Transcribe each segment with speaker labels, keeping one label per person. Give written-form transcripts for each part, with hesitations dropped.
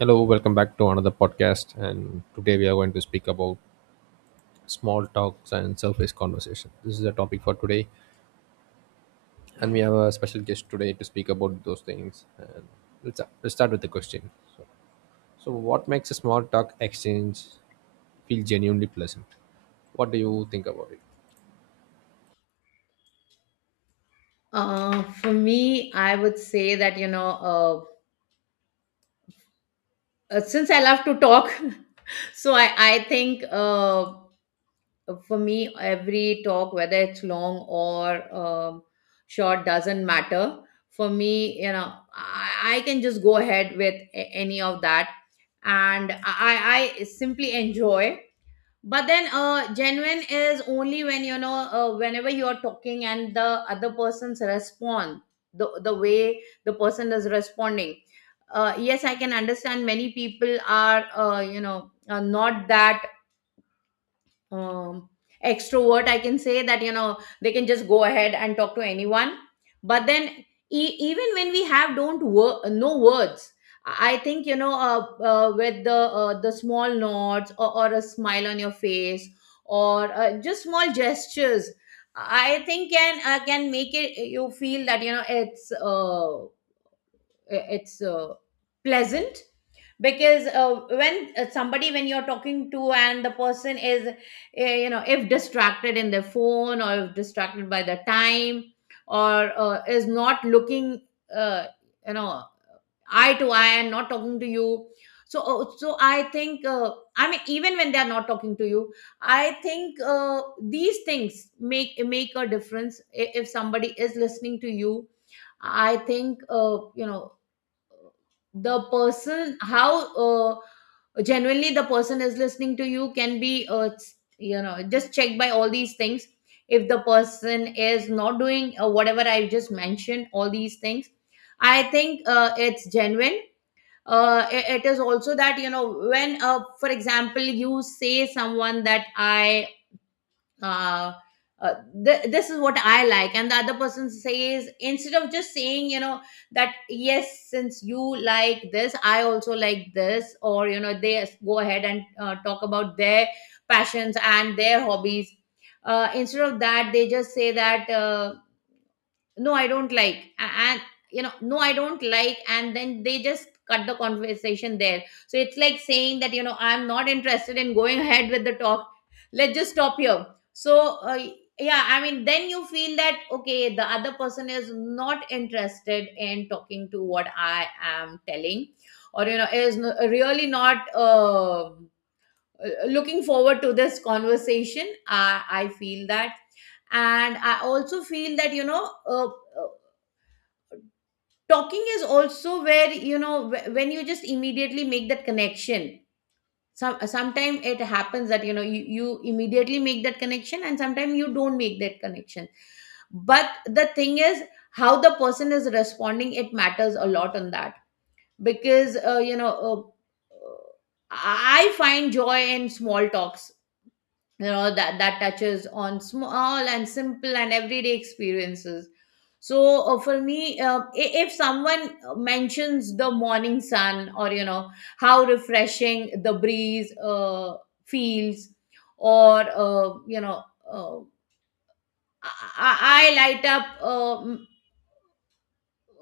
Speaker 1: Hello, welcome back to another podcast. And today we are going to speak about small talks and surface conversation. This is the topic for today, and we have a special guest today to speak about those things. And let's start with the question. So, so what makes a small talk exchange feel genuinely pleasant? What do you think about it?
Speaker 2: For me, I would say that, you know, since I love to talk, so I think for me, every talk, whether it's long or short, doesn't matter. For me, you know, I can just go ahead with any of that. And I simply enjoy. But then genuine is only when, you know, whenever you are talking and the way the person is responding. Yes, I can understand many people are, you know, not that um, extrovert, I can say that. You know, they can just go ahead and talk to anyone. But then, even when we have don't wor- no words, I think, you know, with the the small nods, or a smile on your face, or just small gestures, I think, can can make it you feel that, you know, it's pleasant. Because when somebody when you're talking to, and the person is you know, if distracted in their phone, or if distracted by the time, or is not looking, uh, you know, eye to eye, and not talking to you. So so I think, I mean, even when they are not talking to you, I think, these things make a difference. If somebody is listening to you, I think, you know, the person how genuinely the person is listening to you can be, you know, just checked by all these things. If the person is not doing, whatever I just mentioned, all these things, I think, it's genuine. It is also that, you know, when, for example, you say someone that uh, uh, this is what I like, and the other person says, instead of just saying, you know, that yes, since you like this I also like this, or you know, they go ahead and talk about their passions and their hobbies. Instead of that, they just say that, no, I don't like, and, you know, no, I don't like, and then they just cut the conversation there, so it's like saying that, you know, I'm not interested in going ahead with the talk. Let's just stop here. So, yeah, I mean, then you feel that, okay, the other person is not interested in talking to what I am telling, or you know, is really not, looking forward to this conversation, I feel that. And I also feel that, you know, talking is also where, you know, when you just immediately make that connection. Sometimes it happens that, you know, you immediately make that connection, and sometimes you don't make that connection. But the thing is, how the person is responding, it matters a lot on that. Because, you know, uh, I find joy in small talks, you know, that touches on small and simple and everyday experiences. So, for me, if someone mentions the morning sun, or you know how refreshing the breeze feels, or you know, uh, I light up.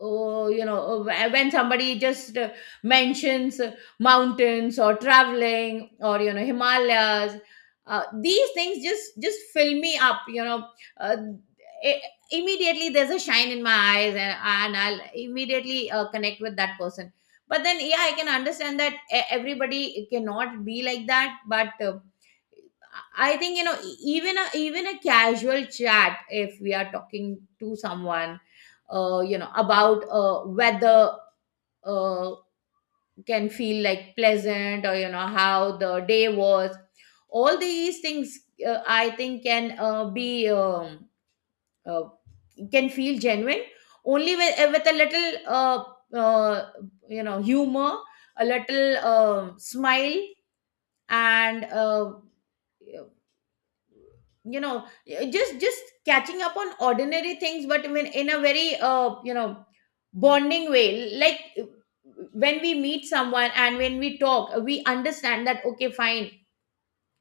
Speaker 2: Oh, you know, when somebody just mentions, mountains or traveling, or you know, Himalayas. These things just fill me up. You know, uh, I immediately there's a shine in my eyes, and I'll immediately connect with that person. But then, yeah, I can understand that everybody cannot be like that, but. I think, you know, even a casual chat, if we are talking to someone you know, about weather, uh can feel like pleasant, or you know, how the day was, all these things, I think, can be, uh, can feel genuine only with a little, uh you know, humor, a little smile, and you know, just catching up on ordinary things, but in a very, you know, bonding way, like, when we meet someone and when we talk, we understand that, okay, fine,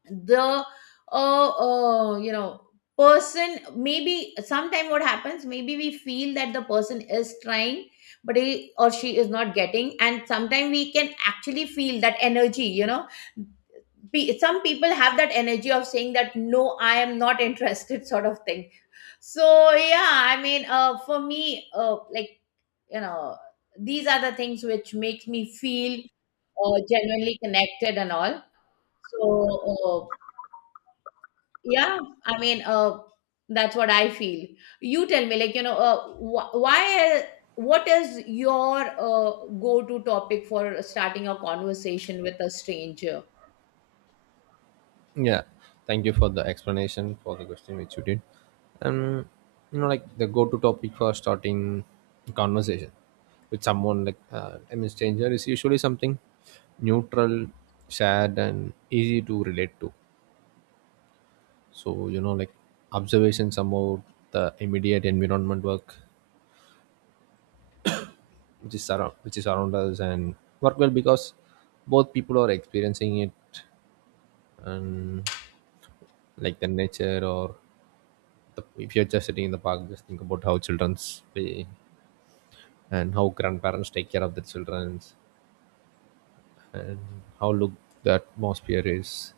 Speaker 2: the you know, person, maybe sometime what happens, maybe we feel that the person is trying, but he or she is not getting. And sometime we can actually feel that energy, you know, some people have that energy of saying that, no, I am not interested, sort of thing. So yeah, I mean, for me, like, you know, these are the things which make me feel, genuinely connected and all. So, uh, yeah, I mean, that's what I feel. You tell me, like, you know, why, what is your go-to topic for starting a conversation with a stranger?
Speaker 1: Yeah, thank you for the explanation for the question which you did. Um, you know, like the go-to topic for starting a conversation with someone like I mean stranger is usually something neutral, shared, and easy to relate to. So you know, like observations about the immediate environment work which is around us and work well because both people are experiencing it, and like the nature, or, the, if you're just sitting in the park, just think about how childrens play and how grandparents take care of the children, and how look the atmosphere is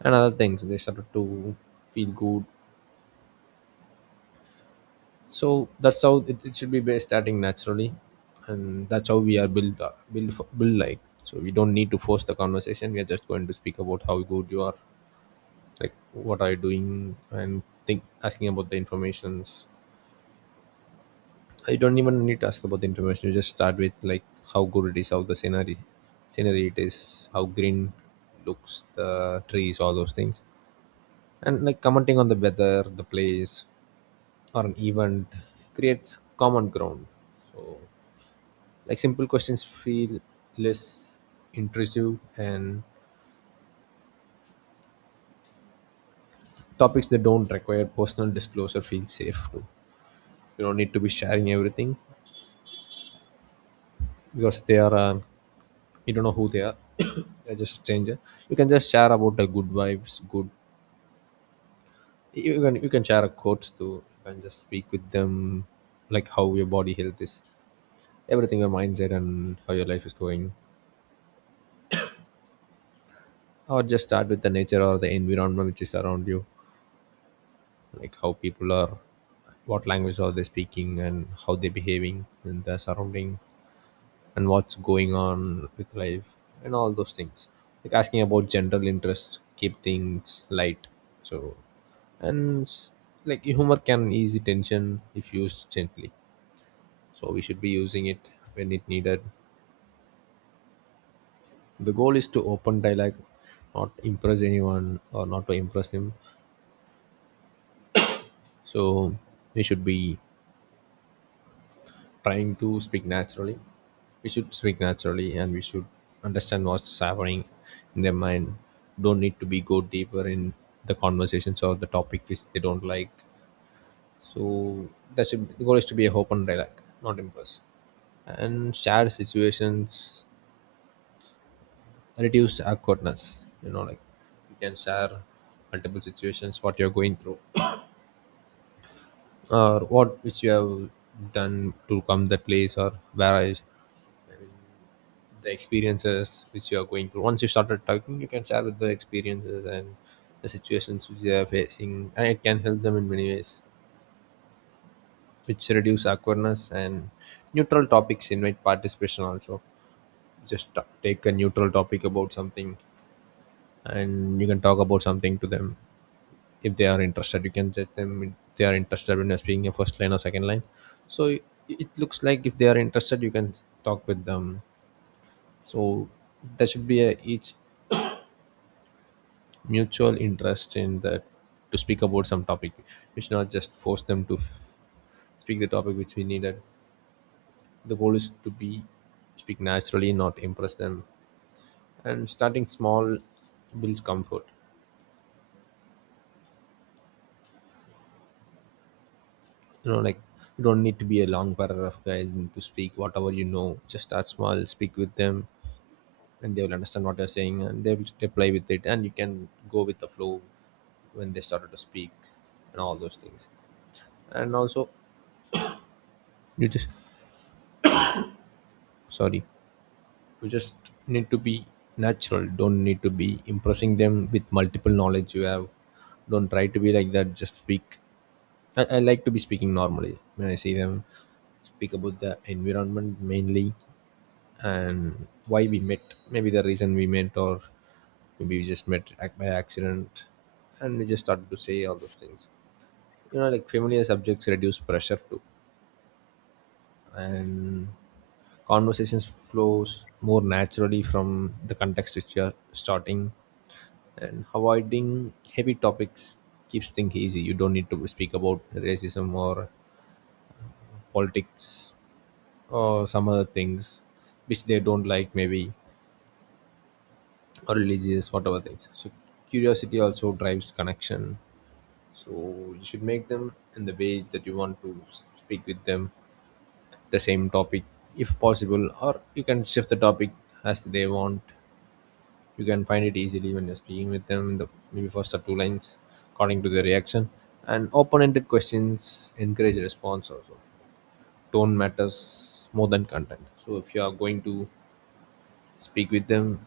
Speaker 1: and other things, they started to feel good. So that's how it should be starting naturally, and that's how we are built built for, built like So we don't need to force the conversation. We are just going to speak about how good you are, like what are you doing, and think asking about the informations. I don't even need to ask about the information. You just start with like how good it is, how the scenery it is, how green looks, the trees, all those things, and like commenting on the weather, the place, or an event creates common ground. So like simple questions feel less intrusive, and topics that don't require personal disclosure feel safe too. You don't need to be sharing everything, because they are you don't know who they are. They're just stranger. You can just share about the good vibes good. You can share a quotes too. You can just speak with them, like how your body health is, everything, your mindset, and how your life is going, or just start with the nature or the environment which is around you, like how people are, what language are they speaking, and how they behaving in their surrounding, and what's going on with life, and all those things, like asking about general interest keep things light. So and s- like humor can ease the tension if used gently, so we should be using it when it needed. The goal is to open dialogue, not impress anyone, or not to impress him. So we should be trying to speak naturally. We should speak naturally, and we should understand what's happening in their mind. Don't need to be go deeper in the conversations or the topic which they don't like. So that should the goal is to be a open dialogue, not impress. And share situations reduce awkwardness. You know, like you can share multiple situations what you're going through or what which you have done to come that place, or where I the experiences which you are going through. Once you started talking, you can share with the experiences and the situations which they are facing, and it can help them in many ways, which reduce awkwardness, and neutral topics invite participation also. Just take a neutral topic about something, and you can talk about something to them if they are interested. You can judge them if they are interested when you're speaking a first line or second line. So it looks like if they are interested, you can talk with them. So there should be a each mutual interest in that to speak about some topic, which not just force them to speak the topic which we needed. The goal is to be speak naturally, not impress them. And starting small builds comfort. You know, like you don't need to be a long paragraph guy to speak whatever you know. Just start small, speak with them, and they will understand what you're saying, and they will reply with it, and you can go with the flow when they started to speak and all those things. And also you just sorry you just need to be natural. Don't need to be impressing them with multiple knowledge you have. Don't try to be like that. Just speak. I like to be speaking normally when I see them. Speak about the environment mainly, and why we met. Maybe the reason we met, or maybe we just met by accident, and we just started to say all those things. You know, like familiar subjects reduce pressure too, and conversations flows more naturally from the context which you are starting, and avoiding heavy topics keeps things easy. You don't need to speak about racism or politics or some other things which they don't like, maybe, or religious, whatever things. So curiosity also drives connection. So you should make them in the way that you want to speak with them, the same topic if possible, or you can shift the topic as they want. You can find it easily when you're speaking with them the maybe first or two lines, according to their reaction. And open-ended questions encourage response also. Tone matters more than content. So if you are going to speak with them,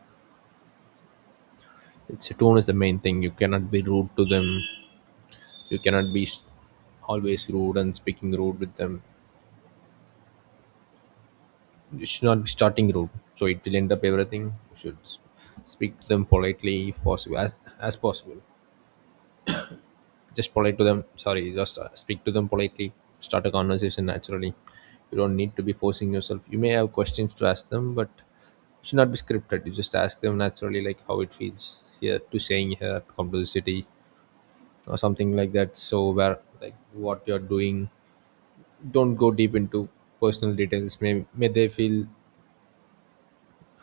Speaker 1: it's tone is the main thing. You cannot be rude to them. You cannot be always rude and speaking rude with them. You should not be starting rude, so it will end up everything. You should speak to them politely if possible, as possible. Just polite to them. Sorry, just speak to them politely. Start a conversation naturally. You don't need to be forcing yourself. You may have questions to ask them, but it should not be scripted. You just ask them naturally, like how it feels here to staying here, to come to the city, or something like that. So where like what you're doing, don't go deep into personal details. May they feel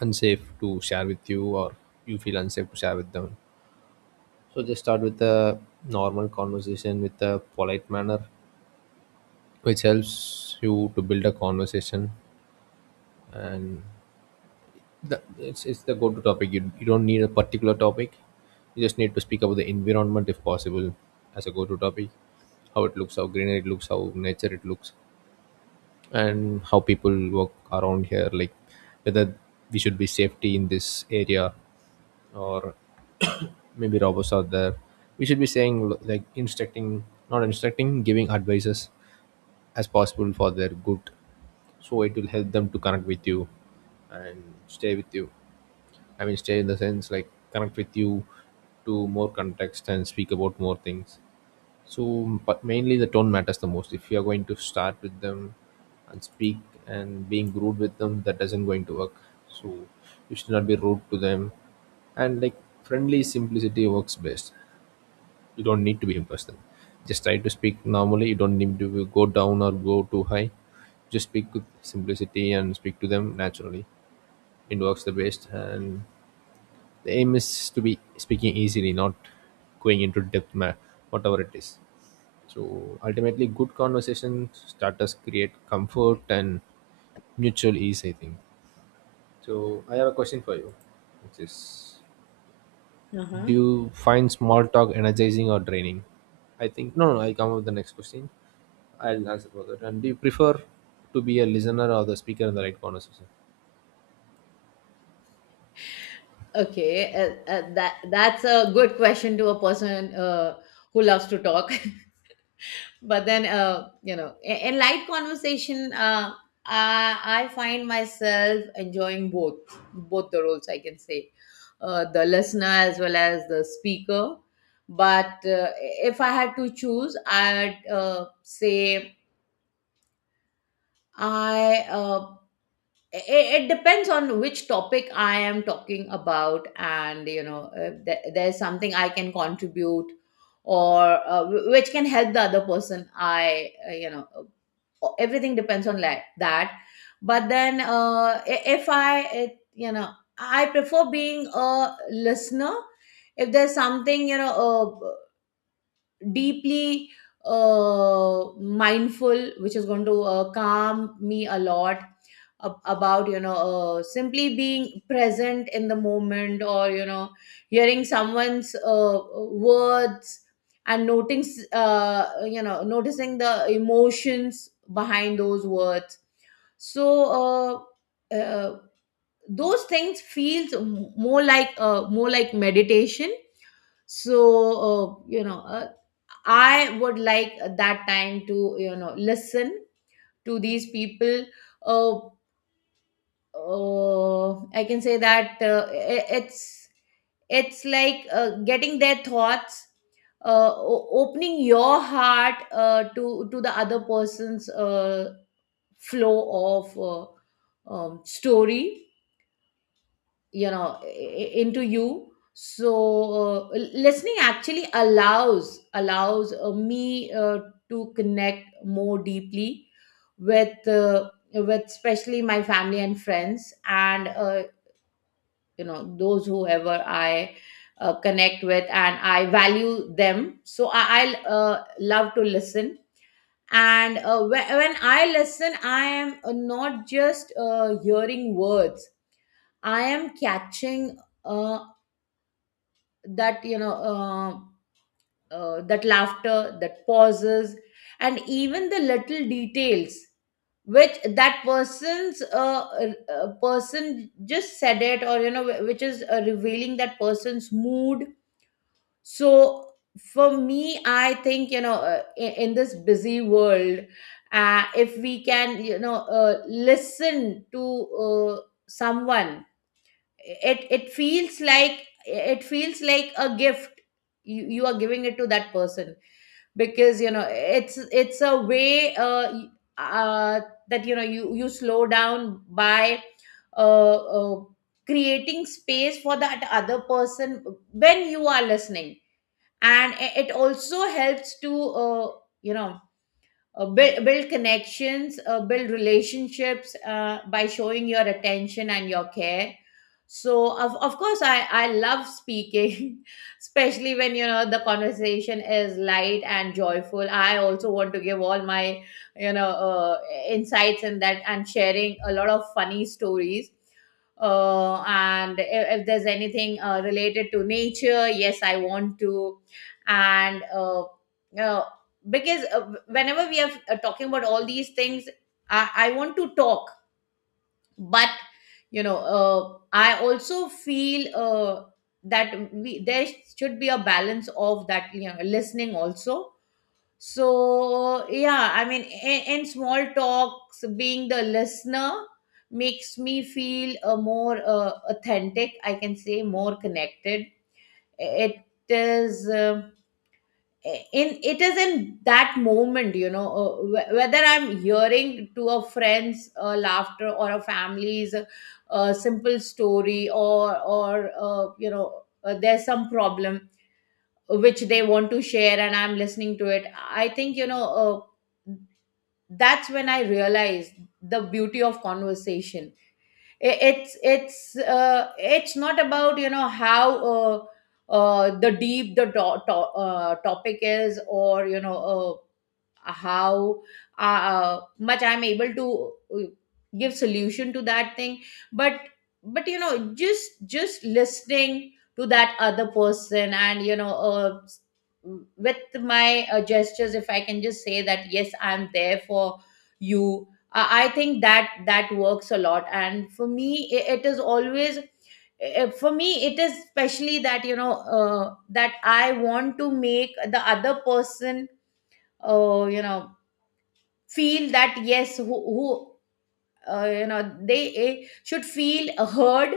Speaker 1: unsafe to share with you, or you feel unsafe to share with them. So just start with a normal conversation with a polite manner, which helps you to build a conversation, and it's the go-to topic. You don't need a particular topic. You just need to speak about the environment if possible, as a go-to topic. How it looks, how greenery it looks, how nature it looks, and how people work around here, like whether we should be safety in this area, or maybe robots are there, we should be saying like instructing, not instructing, giving advices as possible for their good, so it will help them to connect with you and stay with you. I mean stay in the sense like connect with you, to more context and speak about more things. So but mainly the tone matters the most if you are going to start with them and speak, and being rude with them, that doesn't going to work. So you should not be rude to them. And like friendly simplicity works best. You don't need to be impressive. Just try to speak normally. You don't need to go down or go too high. Just speak with simplicity and speak to them naturally. It works the best. And the aim is to be speaking easily, not going into depth whatever it is. So ultimately good conversation starters create comfort and mutual ease, I think. So I have a question for you, which is, do you find small talk energizing or draining? I think no, no. I come up with the next question. I'll answer for that. And do you prefer to be a listener or the speaker in the right conversation?
Speaker 2: Okay, that's a good question to a person, who loves to talk. But then, you know, in light conversation, I find myself enjoying both the roles, I can say. The listener as well as the speaker. But if I had to choose, I'd say, I uh, it depends on which topic I am talking about, and you know, if there's something I can contribute, or which can help the other person, I you know, everything depends on like that. But then, I- if I it, you know, I prefer being a listener if there's something, you know, uh, deeply, mindful, which is going to, calm me a lot. About, you know, simply being present in the moment, or you know, hearing someone's words, and noting you know, noticing the emotions behind those words. So, uh, uh, those things feels, more like meditation. So, you know, I would like that time to, you know, listen to these people. Uh, I can say that, it's like getting their thoughts, opening your heart, to the other person's flow of, story, you know, into you. So, listening actually allows me to connect more deeply with, with especially my family and friends, and you know, those whoever I connect with and I value them. So I love to listen. And when I listen, I am, not just, hearing words. I am catching, uh, that, you know, that laughter, that pauses, and even the little details, which that person's, person just said it, or you know, which is revealing that person's mood. So for me, I think, you know, in this busy world, if we can, you know, listen to, someone, it feels like, it feels like a gift. You are giving it to that person, because you know, it's a way, uh that you know, you slow down by, uh, uh creating space for that other person when you are listening. And it also helps to, you know, build connections, build relationships, by showing your attention and your care. So, of course I love speaking especially when, you know, the conversation is light and joyful, I also want to give all my, you know, insights in that, and sharing a lot of funny stories, and if there's anything related to nature, yes I want to. And, uh, because, whenever we are, talking about all these things, I want to talk. But you know, I also feel, that we there should be a balance of that, you know, listening also. So yeah, I mean, in small talks, being the listener makes me feel, more, authentic, I can say, more connected. It is, in it is in that moment, you know, whether I'm hearing to a friend's laughter, or a family's simple story, or you know, there's some problem which they want to share, and I'm listening to it. I think, you know, that's when I realize the beauty of conversation. It's it's not about, you know, how the topic is, or you know, how much I'm able to, give solution to that thing. But but you know, just listening to that other person, and you know, with my gestures, if I can just say that, yes, I'm there for you. I think that works a lot. And for me it is always, for me it is especially that, you know, that I want to make the other person, you know, feel that yes, who you know, they should feel heard,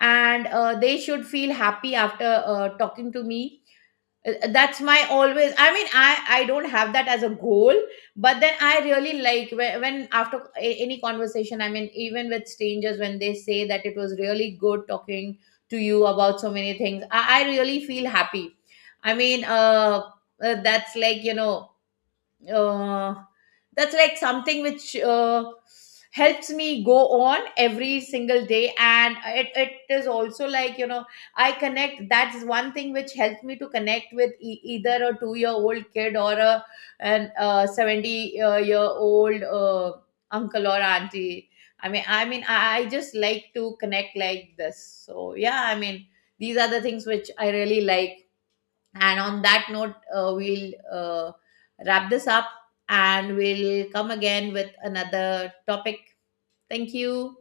Speaker 2: and they should feel happy after, talking to me. That's my always, I mean, I don't have that as a goal, but then I really like when, after any conversation, I mean even with strangers, when they say that it was really good talking to you about so many things, I really feel happy. I mean, that's like, you know, uh, that's like something which, helps me go on every single day. And it is also like, you know, I connect that's one thing which helps me to connect with, either a 2-year-old kid, or a an, 70 year old, uncle or auntie. I just like to connect like this. So yeah, I mean, these are the things which I really like. And on that note, we'll wrap this up, and we'll come again with another topic. Thank you.